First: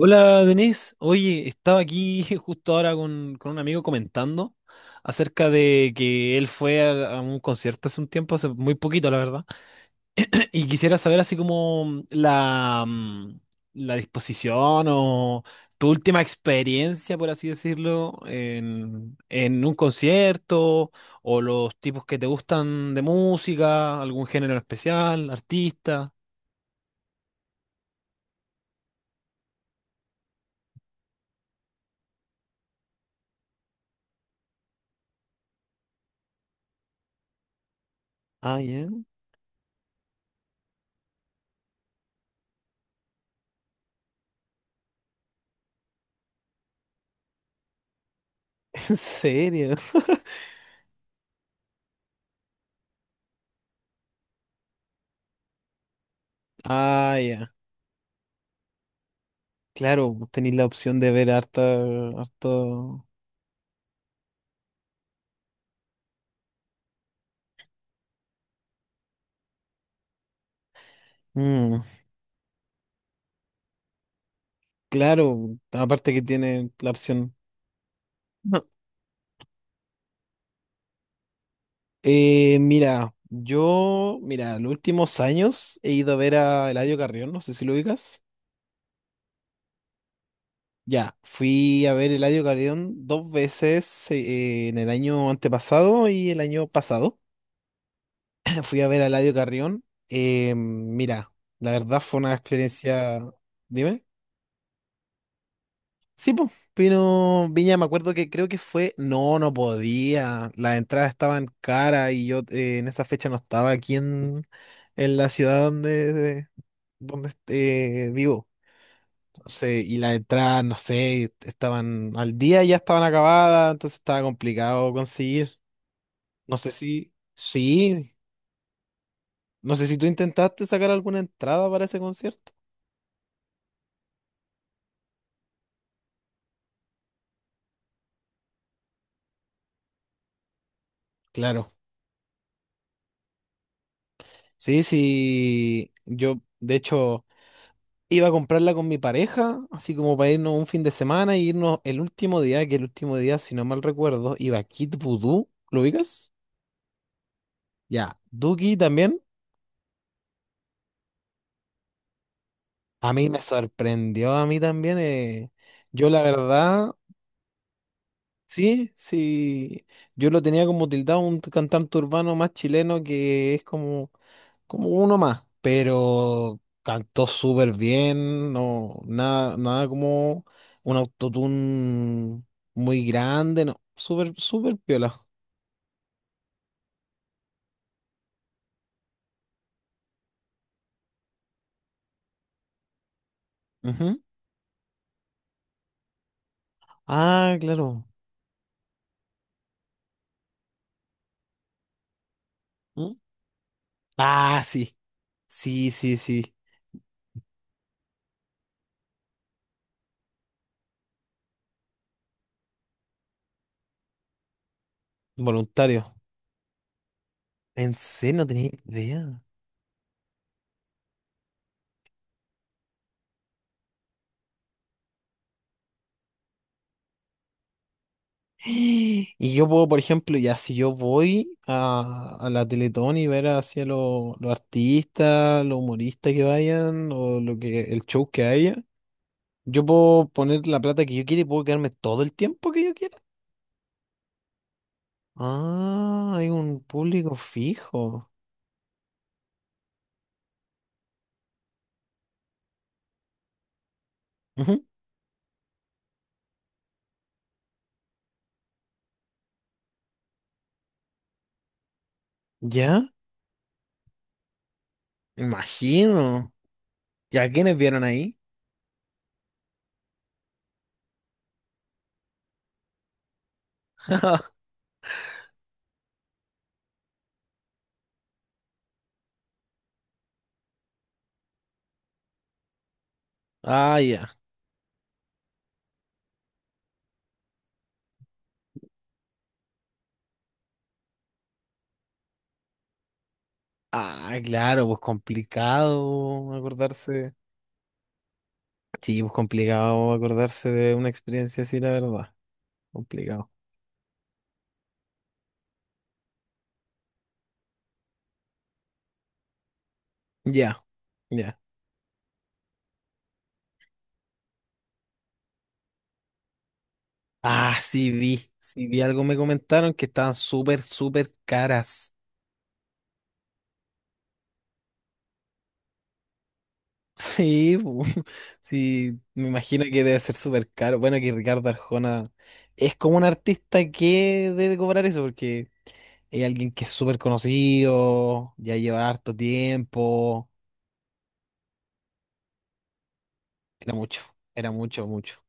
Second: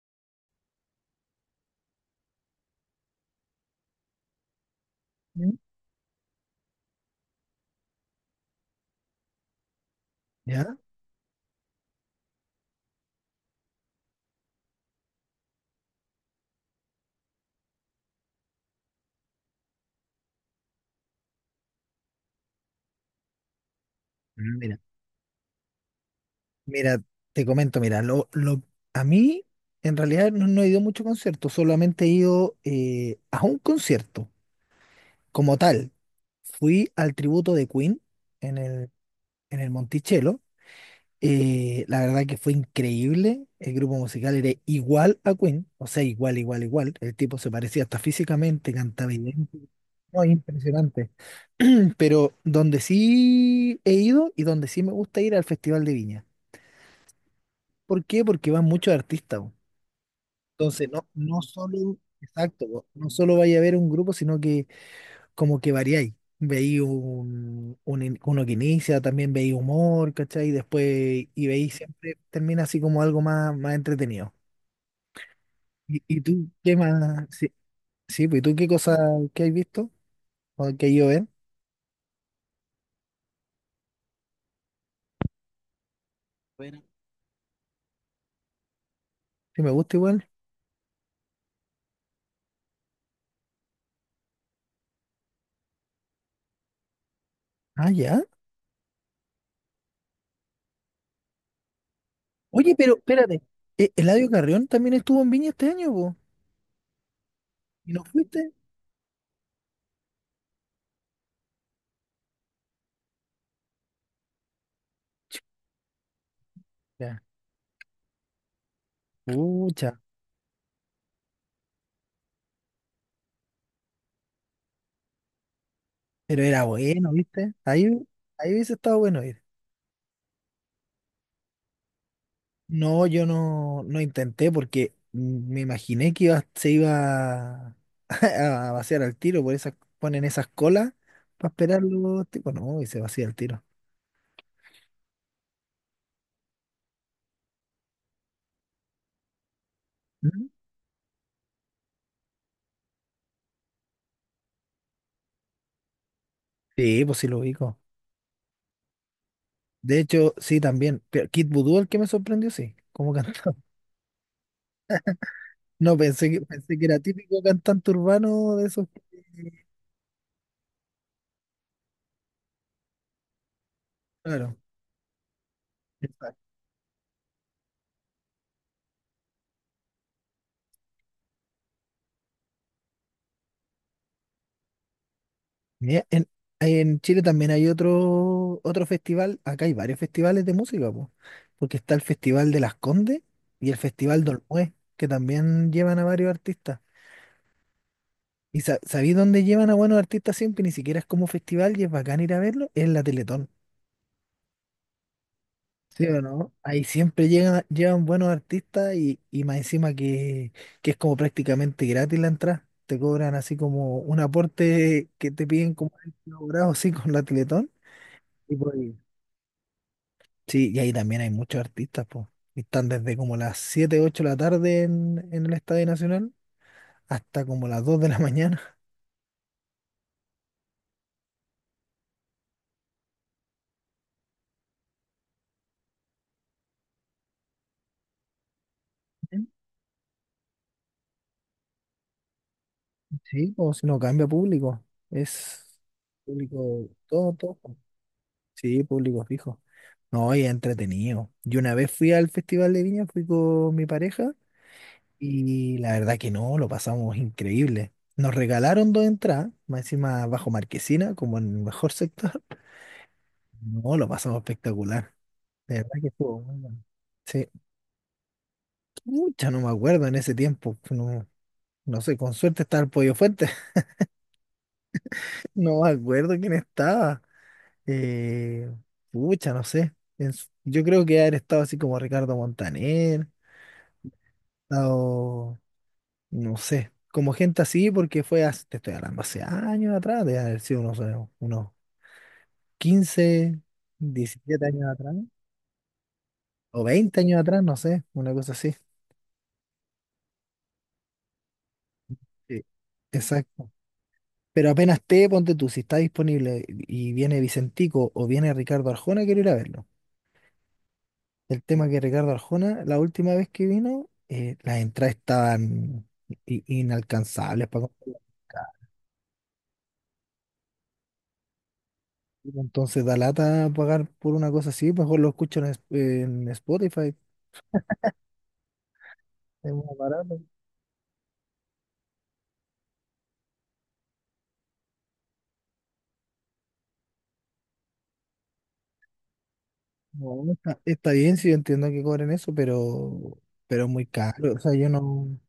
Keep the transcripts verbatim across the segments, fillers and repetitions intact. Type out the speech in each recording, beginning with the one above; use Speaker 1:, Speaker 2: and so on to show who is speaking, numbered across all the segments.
Speaker 1: Hola Denise, oye, estaba aquí justo ahora con, con un amigo comentando acerca
Speaker 2: Mm.
Speaker 1: de que él fue a, a un concierto hace un tiempo, hace muy poquito la verdad. Y
Speaker 2: ¿Ya?
Speaker 1: quisiera saber así como la, mm, la disposición o tu última experiencia, por así decirlo, en, en un concierto o los tipos que te gustan de música, algún género
Speaker 2: Mm,
Speaker 1: en
Speaker 2: Mira,
Speaker 1: especial, artista.
Speaker 2: mira, te comento, mira, lo, lo, A mí en realidad no, no he ido a muchos conciertos, solamente he ido eh, a un concierto como tal. Fui al tributo de Queen en
Speaker 1: Ah, ya.
Speaker 2: el, en el Monticello. Eh, la verdad que fue increíble. El grupo musical era igual a Queen, o sea, igual, igual, igual. El tipo se parecía hasta físicamente,
Speaker 1: ¿En
Speaker 2: cantaba idéntico.
Speaker 1: serio?
Speaker 2: No, impresionante. Pero donde sí he ido y donde sí me gusta ir al Festival de Viña.
Speaker 1: Ah, ya.
Speaker 2: ¿Por qué? Porque van muchos artistas, po.
Speaker 1: Claro, tenéis la
Speaker 2: Entonces,
Speaker 1: opción
Speaker 2: no,
Speaker 1: de ver
Speaker 2: no
Speaker 1: harta,
Speaker 2: solo, exacto, po,
Speaker 1: harto.
Speaker 2: no solo vaya a ver un grupo, sino que como que variáis. Veí un, un in- uno que inicia, también veí humor, ¿cachai? Después, y veí
Speaker 1: Mm,
Speaker 2: siempre, termina así como algo más, más entretenido.
Speaker 1: claro,
Speaker 2: ¿Y,
Speaker 1: aparte
Speaker 2: y
Speaker 1: que
Speaker 2: tú
Speaker 1: tiene
Speaker 2: qué
Speaker 1: la
Speaker 2: más?
Speaker 1: opción.
Speaker 2: Sí, sí, pues, ¿y tú qué
Speaker 1: No.
Speaker 2: cosa que has visto? ¿O que yo ven?
Speaker 1: Eh, mira, yo, mira, los últimos años he ido a ver a
Speaker 2: Bueno.
Speaker 1: Eladio Carrión, no sé si lo ubicas.
Speaker 2: Si me gusta igual.
Speaker 1: Ya, fui a ver Eladio Carrión dos veces eh, en el año antepasado y el año pasado.
Speaker 2: Ah, ya.
Speaker 1: Fui a ver a Eladio Carrión. Eh, mira, la verdad fue una
Speaker 2: Oye, pero
Speaker 1: experiencia.
Speaker 2: espérate, ¿e-
Speaker 1: Dime.
Speaker 2: ¿Eladio Carrión también estuvo en Viña este año, po?
Speaker 1: Sí, pues, Pino Viña, me
Speaker 2: ¿Y no
Speaker 1: acuerdo que creo
Speaker 2: fuiste?
Speaker 1: que fue, no, no podía, las entradas estaban caras y yo eh, en esa fecha no estaba aquí en, en la ciudad donde, de-
Speaker 2: Ya.
Speaker 1: donde eh, vivo. Entonces,
Speaker 2: Pucha.
Speaker 1: y las entradas, no sé, estaban al día y ya estaban acabadas, entonces estaba complicado conseguir.
Speaker 2: Pero
Speaker 1: No
Speaker 2: era
Speaker 1: sé si,
Speaker 2: bueno, ¿viste? Ahí,
Speaker 1: sí,
Speaker 2: ahí hubiese estado bueno ir.
Speaker 1: no sé si tú intentaste sacar alguna entrada para ese concierto.
Speaker 2: No, yo no, no intenté porque me imaginé que iba, se iba a vaciar al tiro, por esas ponen esas colas para
Speaker 1: Claro.
Speaker 2: esperar los tipos. No, y se vacía el tiro.
Speaker 1: Sí, sí, yo, de hecho, iba a comprarla con mi pareja, así como para
Speaker 2: ¿Mm?
Speaker 1: irnos un fin de semana y irnos el último día, que el último día, si no mal recuerdo, iba a Kid Voodoo, ¿lo ubicas?
Speaker 2: Sí, pues sí lo ubico.
Speaker 1: Ya, Duki también.
Speaker 2: De hecho, sí, también. Pero Kid Voodoo, el que me sorprendió, sí,
Speaker 1: A
Speaker 2: cómo
Speaker 1: mí me
Speaker 2: cantaba.
Speaker 1: sorprendió, a mí también. eh,
Speaker 2: No,
Speaker 1: Yo la
Speaker 2: pensé que, pensé que
Speaker 1: verdad,
Speaker 2: era típico cantante urbano de esos,
Speaker 1: Sí,
Speaker 2: que-
Speaker 1: sí. Yo lo tenía como tildado un cantante urbano más chileno que es como,
Speaker 2: Claro.
Speaker 1: como uno más, pero cantó súper bien, no, nada, nada como un autotune muy grande, no, súper, súper piola.
Speaker 2: Mira, en, en Chile también hay otro, otro festival, acá hay varios festivales de música, po, porque está el Festival de Las Condes y el
Speaker 1: Ujú.
Speaker 2: Festival de Olmué, que también llevan a varios artistas.
Speaker 1: Ah, claro.
Speaker 2: ¿Y sa- sabí dónde llevan a buenos artistas siempre? Ni siquiera es como festival y es bacán ir a verlo, es la
Speaker 1: ¿Mm?
Speaker 2: Teletón.
Speaker 1: Ah, sí, sí,
Speaker 2: ¿Sí
Speaker 1: sí,
Speaker 2: o
Speaker 1: sí.
Speaker 2: no? Ahí siempre llegan, llevan buenos artistas y, y más encima que, que es como prácticamente gratis la entrada. Te cobran así como un aporte que te piden como
Speaker 1: Voluntario.
Speaker 2: elaborado así con la Teletón.
Speaker 1: En serio, no tenía idea.
Speaker 2: Sí, y ahí también hay muchos artistas, pues. Y están desde como las siete ocho de la tarde en, en el Estadio Nacional hasta como las dos de la mañana.
Speaker 1: Y yo puedo, por ejemplo, ya si yo voy a, a la Teletón y ver hacia los los artistas, los humoristas que vayan o lo que el show que haya,
Speaker 2: Ujú.
Speaker 1: yo puedo poner la plata que yo quiera y puedo quedarme todo el tiempo que yo quiera.
Speaker 2: Sí, o si no cambia público. Es
Speaker 1: Ah, hay un
Speaker 2: público todo,
Speaker 1: público
Speaker 2: todo.
Speaker 1: fijo.
Speaker 2: Sí, público fijo. No, y es entretenido. Yo una vez fui al Festival de Viña, fui con mi pareja
Speaker 1: Ujú.
Speaker 2: y la verdad que no, lo pasamos increíble. Nos regalaron dos entradas, más encima bajo Marquesina, como en el mejor sector.
Speaker 1: ¿Ya?
Speaker 2: No, lo pasamos espectacular. De verdad que estuvo
Speaker 1: Imagino.
Speaker 2: muy bueno.
Speaker 1: ¿Y
Speaker 2: Sí.
Speaker 1: a quiénes vieron ahí?
Speaker 2: Mucha, no me acuerdo en ese tiempo. No, no sé, con suerte estaba el Pollo Fuente. No me acuerdo quién estaba. Eh, pucha, no sé. En su- yo creo que haber estado así como Ricardo Montaner,
Speaker 1: Ah, ya.
Speaker 2: estado, no sé, como gente así, porque fue hace, te estoy hablando, hace años atrás, de haber sido unos, eh, unos quince
Speaker 1: Ah,
Speaker 2: diecisiete
Speaker 1: claro,
Speaker 2: años
Speaker 1: pues
Speaker 2: atrás,
Speaker 1: complicado
Speaker 2: o veinte
Speaker 1: acordarse.
Speaker 2: años atrás, no sé, una cosa así.
Speaker 1: Sí, pues complicado acordarse de una experiencia así, la verdad.
Speaker 2: Sí.
Speaker 1: Complicado.
Speaker 2: Exacto. Pero apenas esté, ponte tú, si está disponible y viene Vicentico o viene Ricardo Arjona, quiero ir a verlo.
Speaker 1: Ya, ya.
Speaker 2: El tema que Ricardo Arjona, la última vez que vino, eh, las entradas estaban i- inalcanzables
Speaker 1: Ah,
Speaker 2: para
Speaker 1: sí
Speaker 2: comprar.
Speaker 1: vi, sí vi algo, me comentaron que estaban súper, súper caras.
Speaker 2: Entonces da lata pagar por una cosa así, mejor lo escucho en, es- en Spotify.
Speaker 1: Sí, bu, sí, me
Speaker 2: Es
Speaker 1: imagino
Speaker 2: más
Speaker 1: que debe ser
Speaker 2: barato.
Speaker 1: súper caro. Bueno, que Ricardo Arjona es como un artista que debe cobrar eso, porque es alguien que es súper conocido, ya lleva harto
Speaker 2: No,
Speaker 1: tiempo.
Speaker 2: no está, está bien, si yo entiendo que cobren eso, pero, pero es
Speaker 1: Era
Speaker 2: muy
Speaker 1: mucho,
Speaker 2: caro. O
Speaker 1: era
Speaker 2: sea, yo
Speaker 1: mucho,
Speaker 2: no,
Speaker 1: mucho.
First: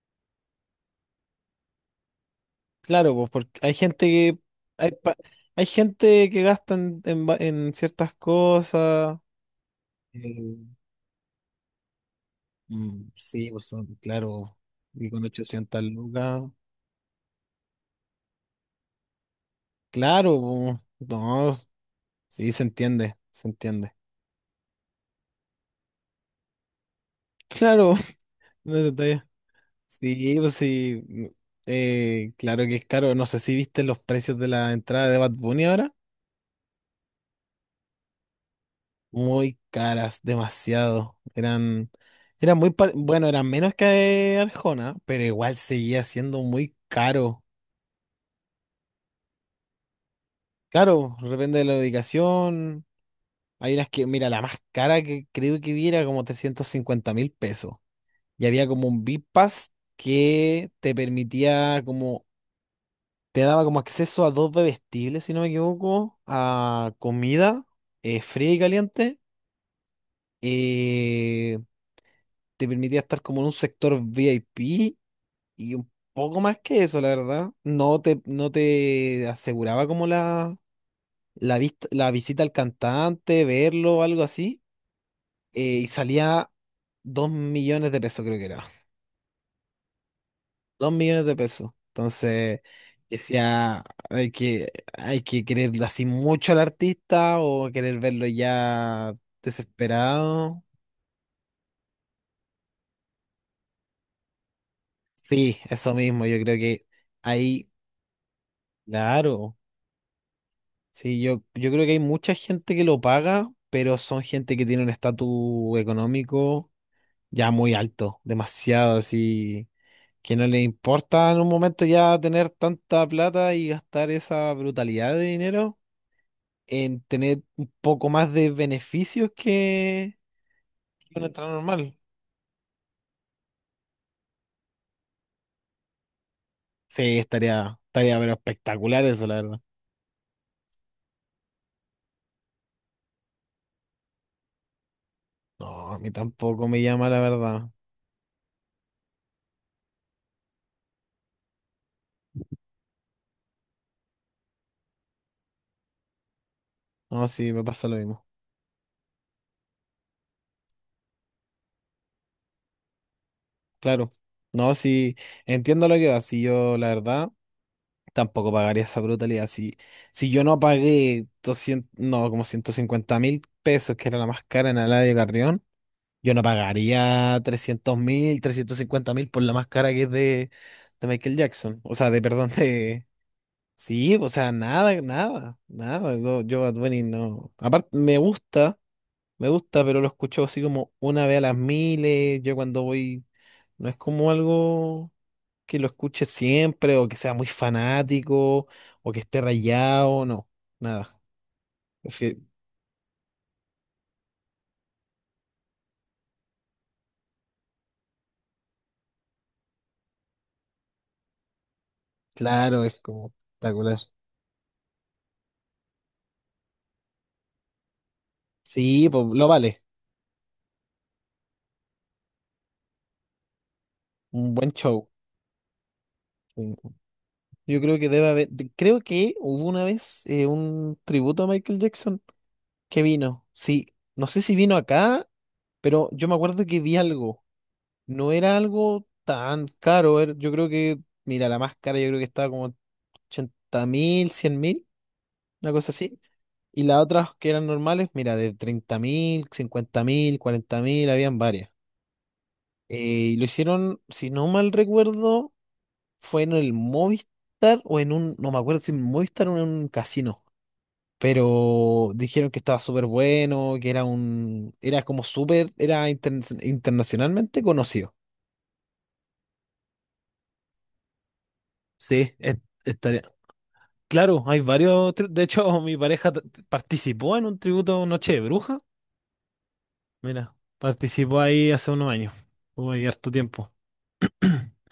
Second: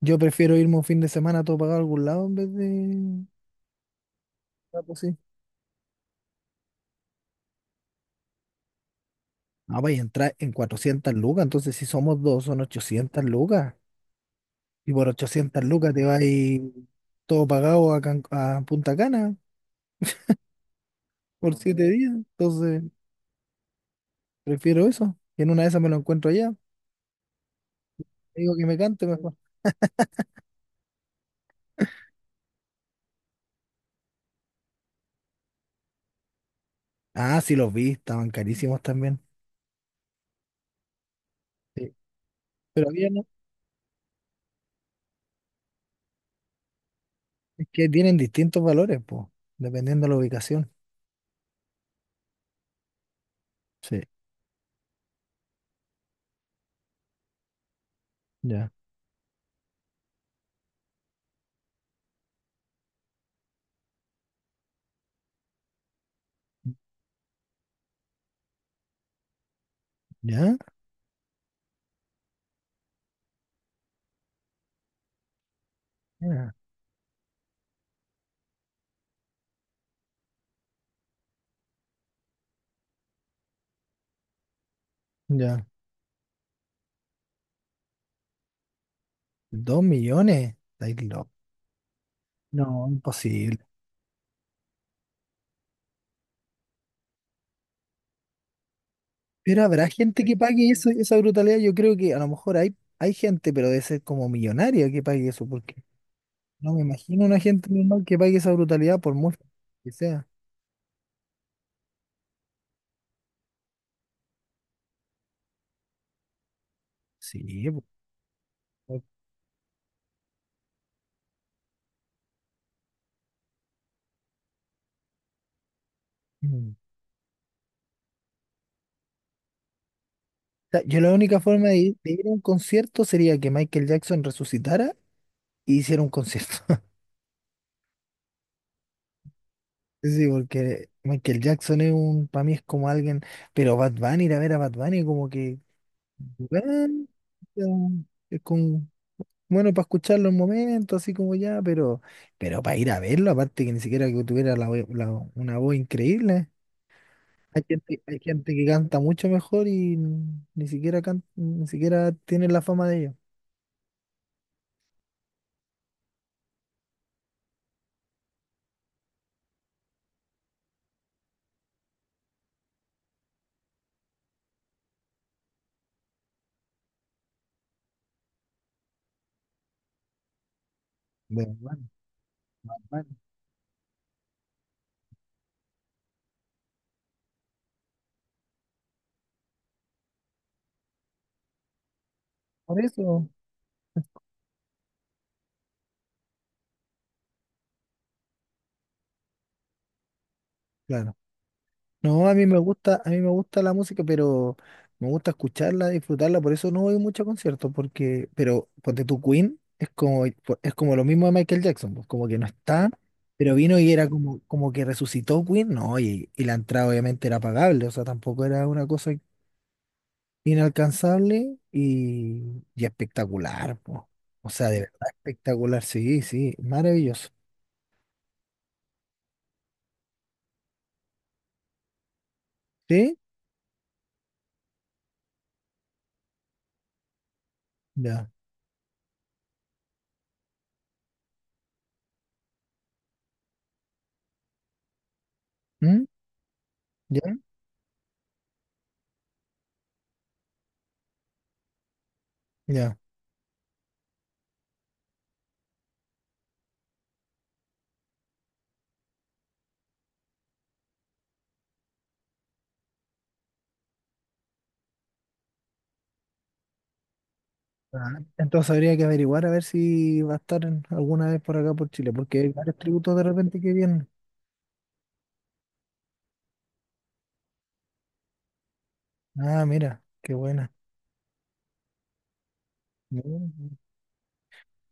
Speaker 2: yo prefiero irme un fin de semana todo pagado a algún lado en vez
Speaker 1: Claro,
Speaker 2: de...
Speaker 1: pues porque hay gente que hay, pa- hay gente que gasta en, en va- en ciertas cosas.
Speaker 2: No, vais a entrar en cuatrocientas lucas, entonces si somos dos son
Speaker 1: Mm,
Speaker 2: ochocientas
Speaker 1: sí, pues
Speaker 2: lucas.
Speaker 1: son, claro,
Speaker 2: Y por
Speaker 1: y con
Speaker 2: ochocientas
Speaker 1: ochocientas
Speaker 2: lucas te vas
Speaker 1: lucas,
Speaker 2: todo pagado a, Can- a Punta Cana
Speaker 1: claro, po,
Speaker 2: por
Speaker 1: no,
Speaker 2: siete días.
Speaker 1: sí, se
Speaker 2: Entonces
Speaker 1: entiende, se entiende.
Speaker 2: prefiero eso. Y en una de esas me lo encuentro allá.
Speaker 1: Claro,
Speaker 2: Te digo que
Speaker 1: no
Speaker 2: me
Speaker 1: hay
Speaker 2: cante
Speaker 1: detalle.
Speaker 2: mejor.
Speaker 1: Sí, pues sí, mm, eh, claro que es caro, no sé si viste los precios de la entrada de Bad Bunny ahora,
Speaker 2: Ah, sí, los vi, estaban carísimos también.
Speaker 1: muy caras, demasiado, eran,
Speaker 2: Sí.
Speaker 1: eran muy,
Speaker 2: Pero
Speaker 1: par-
Speaker 2: bien, ¿no?
Speaker 1: bueno, eran menos que Arjona, pero igual seguía siendo muy caro.
Speaker 2: Es que tienen distintos valores, pues, dependiendo de la ubicación.
Speaker 1: Claro, depende de la ubicación. Hay unas
Speaker 2: Sí,
Speaker 1: que, mira, la más cara que creo que vi era como trescientos cincuenta mil pesos. Y había
Speaker 2: ya,
Speaker 1: como un V I P Pass que te permitía como, te daba como acceso a dos bebestibles, si no me equivoco, a comida eh, fría y caliente.
Speaker 2: ya,
Speaker 1: eh, Te permitía estar como en un sector V I P y un poco
Speaker 2: ya,
Speaker 1: más que eso, la verdad. No te, no te aseguraba como la, la, vista- la visita al cantante, verlo, algo así.
Speaker 2: ya.
Speaker 1: Eh, y salía dos millones de pesos, creo que era.
Speaker 2: Dos millones,
Speaker 1: Dos
Speaker 2: estáis
Speaker 1: millones
Speaker 2: locos.
Speaker 1: de pesos. Entonces,
Speaker 2: No, imposible.
Speaker 1: decía, hay que, hay que querer así mucho al artista o querer verlo ya
Speaker 2: Pero habrá gente que
Speaker 1: desesperado.
Speaker 2: pague eso, esa brutalidad. Yo creo que a lo mejor hay, hay gente, pero debe ser como millonaria que pague eso,
Speaker 1: Sí,
Speaker 2: porque
Speaker 1: eso mismo, yo creo
Speaker 2: no me
Speaker 1: que
Speaker 2: imagino una
Speaker 1: ahí,
Speaker 2: gente normal que pague esa brutalidad por mucho
Speaker 1: claro,
Speaker 2: que sea.
Speaker 1: sí, yo, yo creo que hay mucha gente que lo paga, pero son gente que tiene un estatus económico ya
Speaker 2: Sí,
Speaker 1: muy
Speaker 2: po.
Speaker 1: alto, demasiado así, que no les importa en un momento ya tener tanta plata y gastar esa brutalidad de dinero
Speaker 2: Mm. O
Speaker 1: en tener un poco más de beneficios que
Speaker 2: sea, yo la
Speaker 1: que una
Speaker 2: única
Speaker 1: entrada
Speaker 2: forma de ir,
Speaker 1: normal.
Speaker 2: de ir a un concierto sería que Michael Jackson resucitara y hiciera un concierto.
Speaker 1: Sí, estaría, estaría pero espectacular eso, la verdad.
Speaker 2: Sí, porque Michael Jackson es un, para mí es como alguien, pero Bad Bunny, ir a ver a Bad Bunny como que,
Speaker 1: No, a mí tampoco me
Speaker 2: bueno,
Speaker 1: llama la verdad.
Speaker 2: es con Bueno, para escucharlo un momento, así como ya, pero, pero para ir a verlo, aparte que ni siquiera que tuviera la, voz- la- una voz increíble.
Speaker 1: No, sí, me
Speaker 2: Hay
Speaker 1: pasa lo
Speaker 2: gente, hay
Speaker 1: mismo.
Speaker 2: gente que canta mucho mejor y n- ni siquiera can- ni siquiera tiene la fama de ellos.
Speaker 1: Claro. No, sí, entiendo lo que va. Si yo, la verdad, tampoco pagaría esa brutalidad. Si, si yo no pagué doscientas mil, no, como ciento cincuenta mil pesos, que era la más cara en Eladio Carrión. Yo no pagaría trescientos mil, trescientos cincuenta mil por la máscara que es de, de Michael
Speaker 2: De Bad
Speaker 1: Jackson.
Speaker 2: Bunny,
Speaker 1: O sea, de, perdón,
Speaker 2: Bad
Speaker 1: de...
Speaker 2: Bunny.
Speaker 1: Sí, o sea, nada, nada, nada. Yo, yo Bad Bunny no... Aparte, me gusta, me gusta, pero lo escucho así como una vez a las miles. Yo
Speaker 2: Por
Speaker 1: cuando voy,
Speaker 2: eso,
Speaker 1: no es como algo que lo escuche siempre o que sea muy fanático o que esté rayado, no,
Speaker 2: claro.
Speaker 1: nada.
Speaker 2: No, a mí
Speaker 1: Prefi-
Speaker 2: me gusta, a mí me gusta la música, pero me gusta escucharla, disfrutarla, por eso no voy mucho a conciertos, porque, pero ponte tu Queen es como, es como lo mismo de Michael Jackson, pues, como que no
Speaker 1: Claro,
Speaker 2: está,
Speaker 1: es como
Speaker 2: pero vino y
Speaker 1: espectacular.
Speaker 2: era como, como que resucitó Queen, no, y, y la entrada obviamente era pagable, o sea, tampoco era una
Speaker 1: Sí,
Speaker 2: cosa
Speaker 1: pues lo vale.
Speaker 2: inalcanzable y, y espectacular, pues. O
Speaker 1: Un
Speaker 2: sea,
Speaker 1: buen
Speaker 2: de
Speaker 1: show.
Speaker 2: verdad espectacular, sí, sí, maravilloso.
Speaker 1: Yo creo que debe haber, de- creo que hubo una vez eh, un tributo a Michael Jackson que
Speaker 2: ¿Sí?
Speaker 1: vino. Sí, no sé si vino acá, pero yo me acuerdo que vi algo.
Speaker 2: Ya.
Speaker 1: No era algo tan caro. Era- Yo creo que, mira, la más cara yo creo que estaba como ochenta mil, cien mil, una cosa
Speaker 2: ¿Mm?
Speaker 1: así. Y las otras
Speaker 2: ¿Ya?
Speaker 1: que eran normales, mira, de treinta mil, cincuenta mil, cuarenta mil, habían varias. Eh,
Speaker 2: ¿Ya?
Speaker 1: y lo hicieron, si no mal recuerdo, fue en el Movistar o en un, no me acuerdo si en Movistar o en un casino. Pero dijeron que estaba súper bueno, que era un, era como súper, era interna- internacionalmente conocido.
Speaker 2: Ah, entonces habría que averiguar a ver si va a estar en- alguna vez por acá por Chile,
Speaker 1: Sí,
Speaker 2: porque hay
Speaker 1: es-
Speaker 2: varios tributos
Speaker 1: estaría.
Speaker 2: de repente que vienen.
Speaker 1: Claro, hay varios. Tri- De hecho, mi pareja t- t- participó en un tributo a Noche de Bruja.
Speaker 2: Ah, mira, qué
Speaker 1: Mira,
Speaker 2: buena.
Speaker 1: participó ahí hace unos años. Hubo ahí harto tiempo.
Speaker 2: Mm,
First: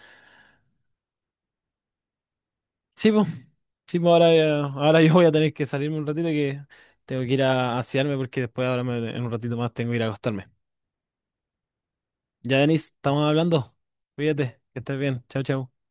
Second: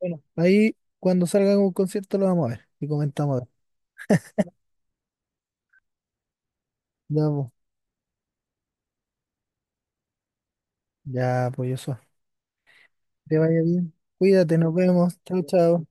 Speaker 2: bueno, ahí cuando salga un concierto lo vamos a ver y
Speaker 1: Sí, pues.
Speaker 2: comentamos.
Speaker 1: Sí, pues ahora, eh, ahora yo voy a tener que salirme un ratito que tengo
Speaker 2: Ya,
Speaker 1: que ir
Speaker 2: pues,
Speaker 1: a asearme porque después ahora me- en un ratito más tengo que ir a acostarme.
Speaker 2: ya, pues eso.
Speaker 1: Ya, Denis, estamos
Speaker 2: Que te vaya
Speaker 1: hablando.
Speaker 2: bien. Cuídate,
Speaker 1: Cuídate,
Speaker 2: nos
Speaker 1: que estés
Speaker 2: vemos.
Speaker 1: bien. Chao,
Speaker 2: Chao,
Speaker 1: chao.
Speaker 2: chao.